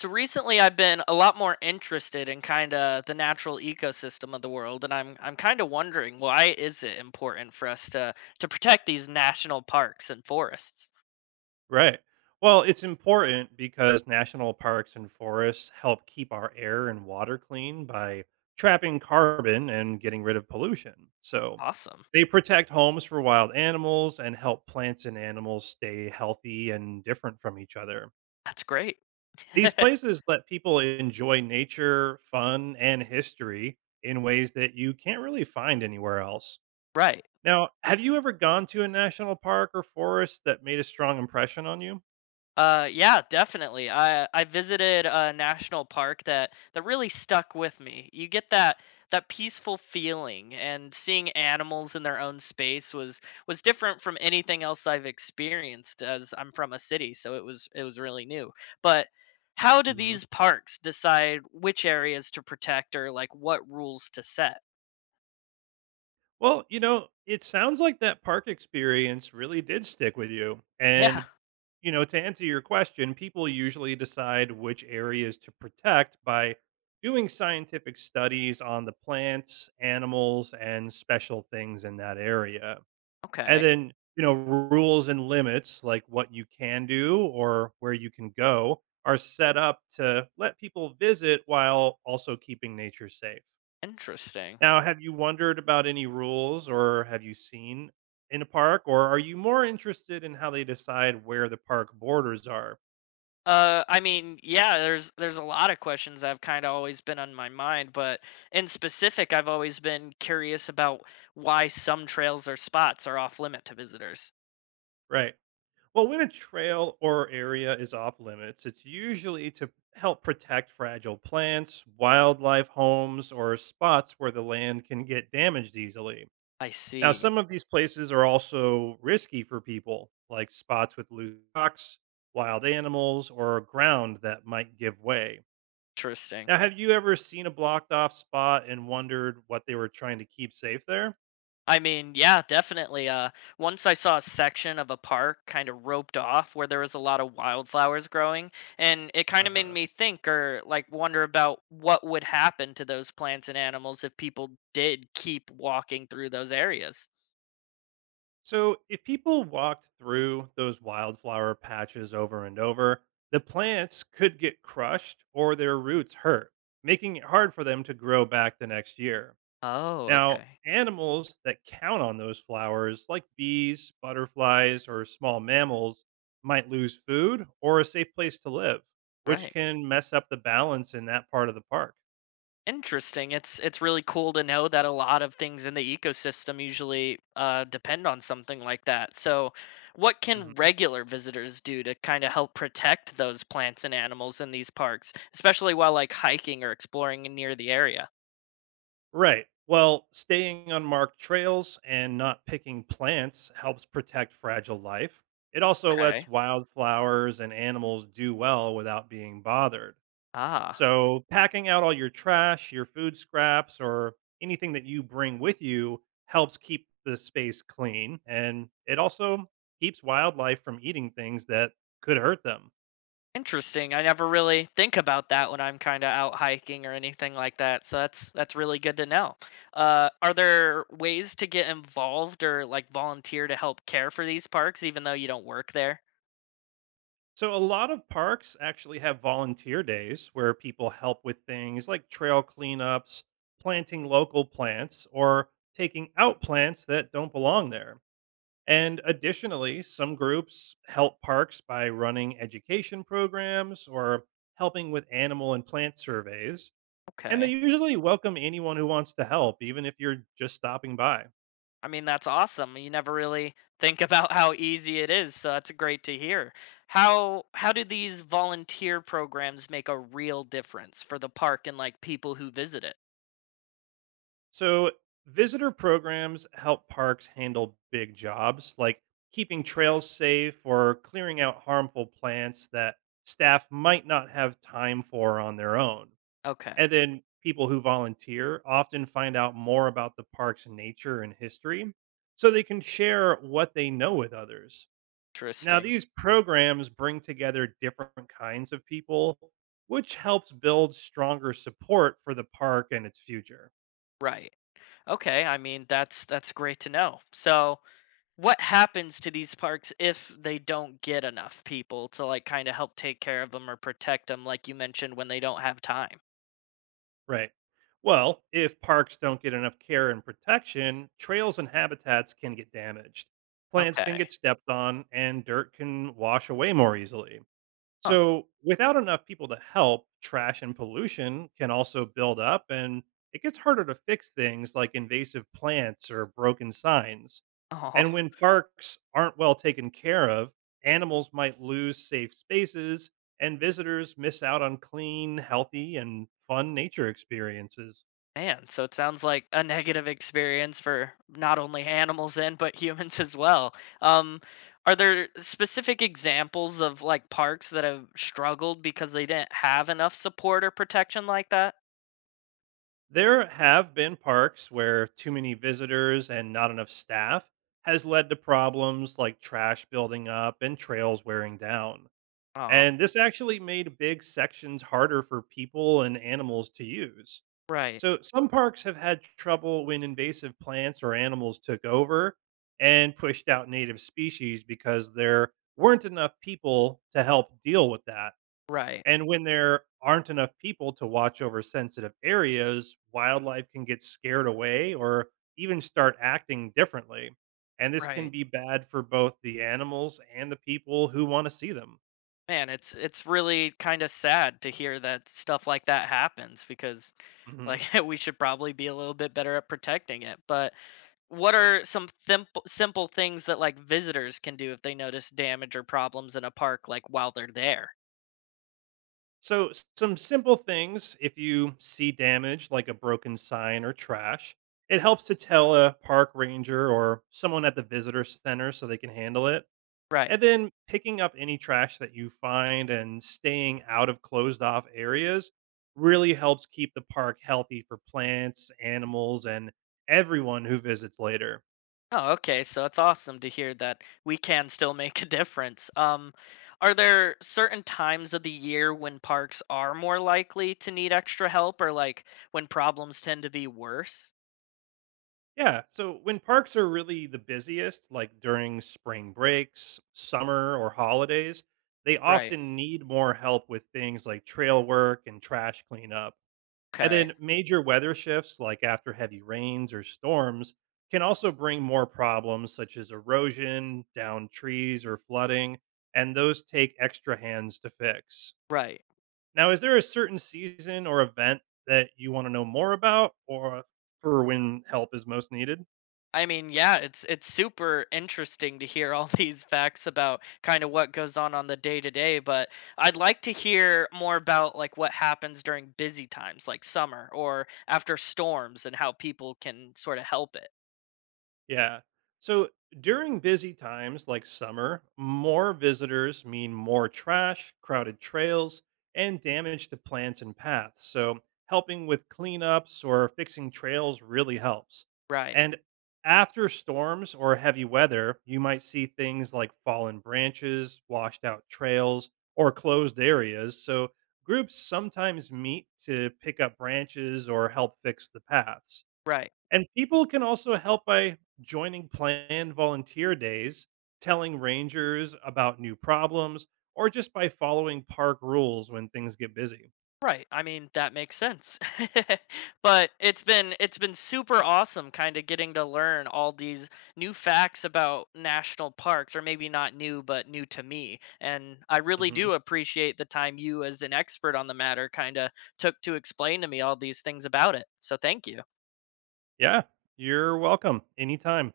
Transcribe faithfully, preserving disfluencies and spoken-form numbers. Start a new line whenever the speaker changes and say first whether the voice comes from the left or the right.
left: So recently I've been a lot more interested in kind of the natural ecosystem of the world, and I'm I'm kind of wondering, why is it important for us to to protect these national parks and forests?
right: Right. Well, it's important because national parks and forests help keep our air and water clean by trapping carbon and getting rid of pollution. So
left: Awesome.
right: they protect homes for wild animals and help plants and animals stay healthy and different from each other.
left: That's great.
right: These places let people enjoy nature, fun, and history in ways that you can't really find anywhere else.
left: right.
right: Now, have you ever gone to a national park or forest that made a strong impression on you?
left: Uh, yeah, definitely. I I visited a national park that that really stuck with me. You get that that peaceful feeling, and seeing animals in their own space was was different from anything else I've experienced. As I'm from a city, so it was it was really new. But how do
right: Mm-hmm.
left: these parks decide which areas to protect, or like what rules to set?
right: Well, you know, it sounds like that park experience really did stick with you.
left: Yeah.
right: And, you know, to answer your question, people usually decide which areas to protect by doing scientific studies on the plants, animals, and special things in that area. And
left: Okay.
right: then, you know, rules and limits like what you can do or where you can go are set up to let people visit while also keeping nature safe.
left: Interesting.
right: Now, have you wondered about any rules or have you seen in a park, or are you more interested in how they decide where the park borders are?
left: Uh, I mean, yeah, there's there's a lot of questions that have kind of always been on my mind, but in specific, I've always been curious about why some trails or spots are off limit to visitors.
right: Right. Well, when a trail or area is off limits, it's usually to help protect fragile plants, wildlife homes, or spots where the land can get damaged easily.
left: I
right: Now,
left: see.
right: some of these places are also risky for people, like spots with loose rocks, wild animals, or ground that might give way.
left: Interesting.
right: Now, have you ever seen a blocked off spot and wondered what they were trying to keep safe there?
left: I mean, yeah, definitely. Uh, once I saw a section of a park kind of roped off where there was a lot of wildflowers growing, and it kind of made
right: Uh-huh.
left: me think, or like wonder about what would happen to those plants and animals if people did keep walking through those areas.
right: So, if people walked through those wildflower patches over and over, the plants could get crushed or their roots hurt, making it hard for them to grow back the next year.
left: Oh,
right: Now,
left: okay.
right: animals that count on those flowers, like bees, butterflies, or small mammals, might lose food or a safe place to live, which
left: Right.
right: can mess up the balance in that part of the park.
left: Interesting. It's it's really cool to know that a lot of things in the ecosystem usually uh, depend on something like that. So, what can
right: Mhm.
left: regular visitors do to kind of help protect those plants and animals in these parks, especially while like hiking or exploring near the area?
right: Right. Well, staying on marked trails and not picking plants helps protect fragile life. It also lets
left: Okay.
right: wildflowers and animals do well without being bothered.
left: Ah,
right: So, packing out all your trash, your food scraps, or anything that you bring with you helps keep the space clean. And it also keeps wildlife from eating things that could hurt them.
left: interesting. I never really think about that when I'm kind of out hiking or anything like that. So that's that's really good to know. Uh, are there ways to get involved, or like volunteer to help care for these parks, even though you don't work there?
right: So a lot of parks actually have volunteer days where people help with things like trail cleanups, planting local plants, or taking out plants that don't belong there. And additionally, some groups help parks by running education programs or helping with animal and plant surveys. And they
left: Okay.
right: usually welcome anyone who wants to help, even if you're just stopping by.
left: I mean, that's awesome. You never really think about how easy it is, so that's great to hear. How how do these volunteer programs make a real difference for the park and like people who visit it?
right: So, visitor programs help parks handle big jobs like keeping trails safe or clearing out harmful plants that staff might not have time for on their own.
left: Okay.
right: And then people who volunteer often find out more about the park's nature and history so they can share what they know with others. Now,
left: Interesting.
right: these programs bring together different kinds of people, which helps build stronger support for the park and its future.
left: Right. Okay. I mean, that's that's great to know. So, what happens to these parks if they don't get enough people to like kind of help take care of them or protect them, like you mentioned, when they don't have time?
right: Right. Well, if parks don't get enough care and protection, trails and habitats can get damaged. Plants can
left: Okay.
right: get stepped on, and dirt can wash away more easily.
left: Huh.
right: So, without enough people to help, trash and pollution can also build up, and it gets harder to fix things like invasive plants or broken signs. And
left: Oh,
right: when parks aren't well taken care of, animals might lose safe spaces, and visitors miss out on clean, healthy, and fun nature experiences.
left: man. So it sounds like a negative experience for not only animals and but humans as well. Um, are there specific examples of like parks that have struggled because they didn't have enough support or protection like that?
right: There have been parks where too many visitors and not enough staff has led to problems like trash building up and trails wearing down.
left: Oh.
right: And this actually made big sections harder for people and animals to use.
left: Right.
right: So some parks have had trouble when invasive plants or animals took over and pushed out native species because there weren't enough people to help deal with that.
left: Right.
right: And when there aren't enough people to watch over sensitive areas, wildlife can get scared away or even start acting differently. And this can
left: Right.
right: be bad for both the animals and the people who want to see them.
left: Man, it's it's really kind of sad to hear that stuff like that happens, because
right: Mhm.
left: like we should probably be a little bit better at protecting it. But what are some simple simple things that like visitors can do if they notice damage or problems in a park, like while they're there?
right: So, s- some simple things if you see damage like a broken sign or trash, it helps to tell a park ranger or someone at the visitor center so they can handle it.
left: Right.
right: And then picking up any trash that you find and staying out of closed off areas really helps keep the park healthy for plants, animals, and everyone who visits later.
left: Oh, okay. So it's awesome to hear that we can still make a difference. Um, are there certain times of the year when parks are more likely to need extra help, or like when problems tend to be worse?
right: Yeah. So when parks are really the busiest, like during spring breaks, summer, or holidays, they
left: Right.
right: often need more help with things like trail work and trash cleanup. And
left: Okay.
right: then major weather shifts, like after heavy rains or storms, can also bring more problems such as erosion, downed trees, or flooding. And those take extra hands to fix.
left: Right.
right: Now, is there a certain season or event that you want to know more about or for when help is most needed?
left: I mean, yeah, it's it's super interesting to hear all these facts about kind of what goes on on the day to day, but I'd like to hear more about like what happens during busy times like summer or after storms, and how people can sort of help it.
right: Yeah. So during busy times like summer, more visitors mean more trash, crowded trails, and damage to plants and paths. So helping with cleanups or fixing trails really helps.
left: Right.
right: And after storms or heavy weather, you might see things like fallen branches, washed out trails, or closed areas. So groups sometimes meet to pick up branches or help fix the paths.
left: Right.
right: And people can also help by joining planned volunteer days, telling rangers about new problems, or just by following park rules when things get busy.
left: Right. I mean, that makes sense. but it's been it's been super awesome kind of getting to learn all these new facts about national parks, or maybe not new but new to me. And I really
right: Hmm.
left: do appreciate the time you, as an expert on the matter, kind of took to explain to me all these things about it. So thank you.
right: Yeah, you're welcome anytime.